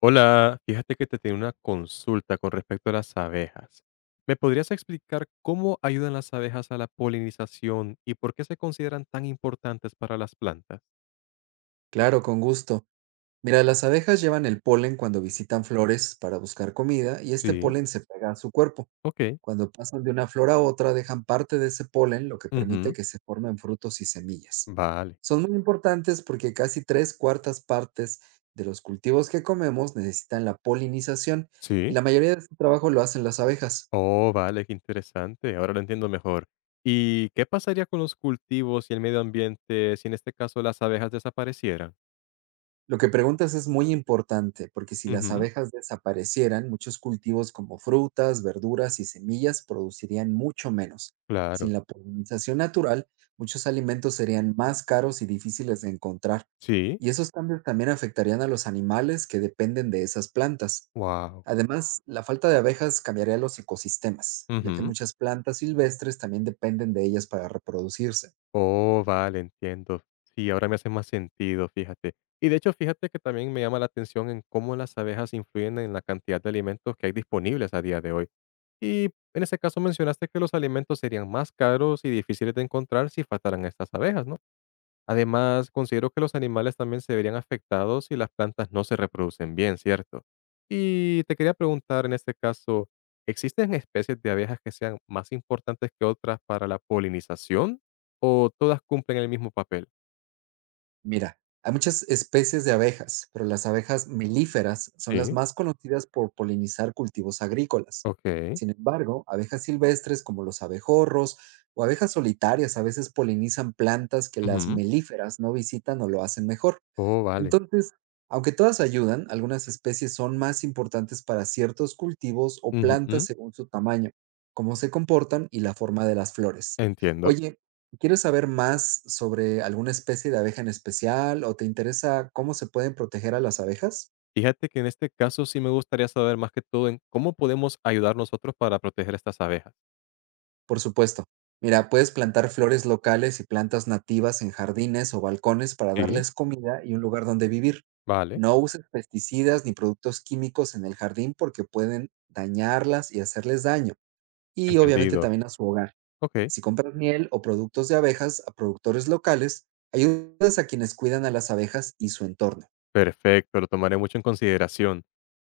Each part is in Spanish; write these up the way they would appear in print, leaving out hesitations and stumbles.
Hola, fíjate que te tengo una consulta con respecto a las abejas. ¿Me podrías explicar cómo ayudan las abejas a la polinización y por qué se consideran tan importantes para las plantas? Claro, con gusto. Mira, las abejas llevan el polen cuando visitan flores para buscar comida y este Sí, polen se pega a su cuerpo. ok. Cuando pasan de una flor a otra, dejan parte de ese polen, lo que permite Ujú, que se formen frutos y semillas. vale. Son muy importantes porque casi tres cuartas partes de los cultivos que comemos necesitan la polinización y Sí. la mayoría de este trabajo lo hacen las abejas. Oh, vale, qué interesante. Ahora lo entiendo mejor. ¿Y qué pasaría con los cultivos y el medio ambiente si en este caso las abejas desaparecieran? Lo que preguntas es muy importante, porque si las Ujú, abejas desaparecieran, muchos cultivos como frutas, verduras y semillas producirían mucho menos. claro. Sin la polinización natural, muchos alimentos serían más caros y difíciles de encontrar. Sí. Y esos cambios también afectarían a los animales que dependen de esas plantas. Wow. Además, la falta de abejas cambiaría los ecosistemas, ya que muchas plantas silvestres también dependen de ellas para reproducirse. Oh, vale, entiendo. Sí, ahora me hace más sentido, fíjate. Y de hecho, fíjate que también me llama la atención en cómo las abejas influyen en la cantidad de alimentos que hay disponibles a día de hoy. Y en ese caso mencionaste que los alimentos serían más caros y difíciles de encontrar si faltaran estas abejas, ¿no? Además, considero que los animales también se verían afectados si las plantas no se reproducen bien, ¿cierto? Y te quería preguntar en este caso, ¿existen especies de abejas que sean más importantes que otras para la polinización? ¿O todas cumplen el mismo papel? Mira, hay muchas especies de abejas, pero las abejas melíferas son las Sí, más conocidas por polinizar cultivos agrícolas. ok. Sin embargo, abejas silvestres como los abejorros o abejas solitarias a veces polinizan plantas que las Ujú, melíferas no visitan o lo hacen mejor. oh, vale. Entonces, aunque todas ayudan, algunas especies son más importantes para ciertos cultivos o plantas Ujú, según su tamaño, cómo se comportan y la forma de las flores. entiendo. Oye, ¿quieres saber más sobre alguna especie de abeja en especial o te interesa cómo se pueden proteger a las abejas? Fíjate que en este caso sí me gustaría saber más que todo en cómo podemos ayudar nosotros para proteger estas abejas. Por supuesto. Mira, puedes plantar flores locales y plantas nativas en jardines o balcones para Sí, darles comida y un lugar donde vivir. vale. No uses pesticidas ni productos químicos en el jardín porque pueden dañarlas y hacerles daño. Y obviamente Entendido. también a su hogar. Ok. Si compras miel o productos de abejas a productores locales, ayudas a quienes cuidan a las abejas y su entorno. Perfecto, lo tomaré mucho en consideración.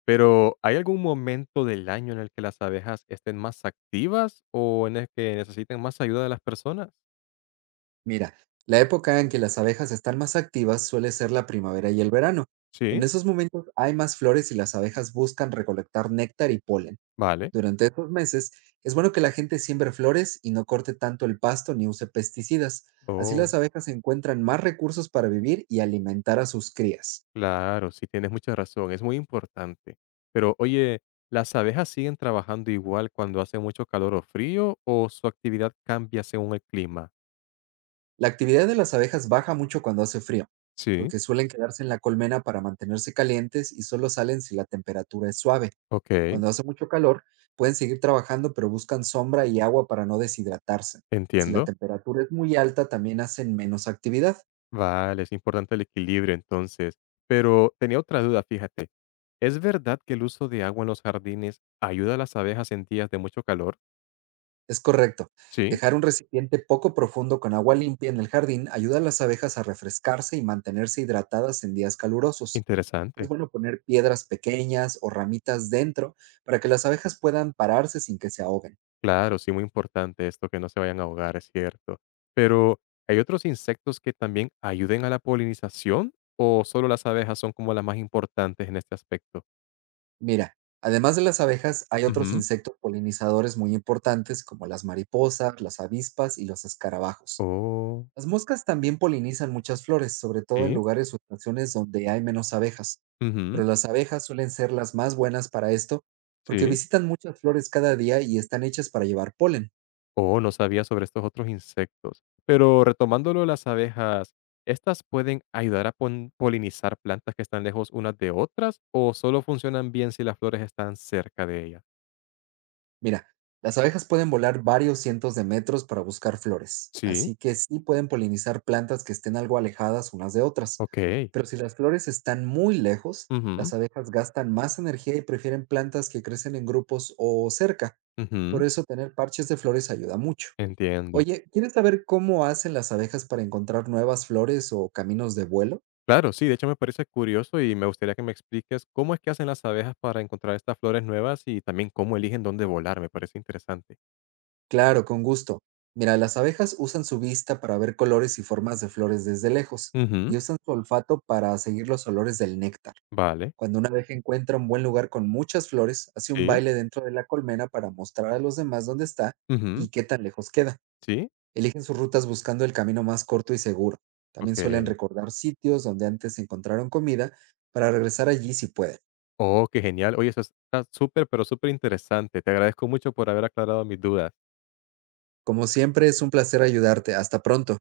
Pero, ¿hay algún momento del año en el que las abejas estén más activas o en el que necesiten más ayuda de las personas? Mira, la época en que las abejas están más activas suele ser la primavera y el verano. En Sí, esos momentos hay más flores y las abejas buscan recolectar néctar y polen. vale. Durante estos meses es bueno que la gente siembre flores y no corte tanto el pasto ni use pesticidas. Así las Oh, abejas encuentran más recursos para vivir y alimentar a sus crías. claro, sí, tienes mucha razón, es muy importante. Pero, oye, ¿las abejas siguen trabajando igual cuando hace mucho calor o frío o su actividad cambia según el clima? La actividad de las abejas baja mucho cuando hace frío, Sí, porque suelen quedarse en la colmena para mantenerse calientes y solo salen si la temperatura es suave. ok, Cuando hace mucho calor, pueden seguir trabajando, pero buscan sombra y agua para no deshidratarse. Si la entiendo. temperatura es muy alta, también hacen menos actividad. Vale, es importante el equilibrio entonces. Pero tenía otra duda, fíjate. ¿Es verdad que el uso de agua en los jardines ayuda a las abejas en días de mucho calor? Es correcto. Sí, Dejar un recipiente poco profundo con agua limpia en el jardín ayuda a las abejas a refrescarse y mantenerse hidratadas en días calurosos. Es interesante. bueno poner piedras pequeñas o ramitas dentro para que las abejas puedan pararse sin que se ahoguen. Claro, sí, muy importante esto, que no se vayan a ahogar, es cierto. Pero, ¿hay otros insectos que también ayuden a la polinización o solo las abejas son como las más importantes en este aspecto? Mira, además de las abejas, hay otros Ujú. insectos polinizadores muy importantes como las mariposas, las avispas y los escarabajos. Oh, Las moscas también polinizan muchas flores, sobre todo en sí. lugares o estaciones donde hay menos abejas, Ujú, pero las abejas suelen ser las más buenas para esto porque sí. visitan muchas flores cada día y están hechas para llevar polen. Oh, no sabía sobre estos otros insectos. Pero retomándolo, las abejas, ¿estas pueden ayudar a polinizar plantas que están lejos unas de otras o solo funcionan bien si las flores están cerca de ellas? Mira, las abejas pueden volar varios cientos de metros para buscar flores, Sí, así que sí pueden polinizar plantas que estén algo alejadas unas de otras, ok. pero si las flores están muy lejos, Ujú, las abejas gastan más energía y prefieren plantas que crecen en grupos o cerca. Por ujú, eso tener parches de flores ayuda mucho. entiendo. Oye, ¿quieres saber cómo hacen las abejas para encontrar nuevas flores o caminos de vuelo? Claro, sí, de hecho me parece curioso y me gustaría que me expliques cómo es que hacen las abejas para encontrar estas flores nuevas y también cómo eligen dónde volar, me parece interesante. Claro, con gusto. Mira, las abejas usan su vista para ver colores y formas de flores desde lejos Ujú, y usan su olfato para seguir los olores del néctar. vale, Cuando una abeja encuentra un buen lugar con muchas flores, hace un sí, baile dentro de la colmena para mostrar a los demás dónde está ujú, y qué tan lejos queda. sí, Eligen sus rutas buscando el camino más corto y seguro. También suelen ok. recordar sitios donde antes encontraron comida para regresar allí si pueden. Oh, qué genial. Oye, eso está súper, pero súper interesante. Te agradezco mucho por haber aclarado mis dudas. Como siempre, es un placer ayudarte. Hasta pronto.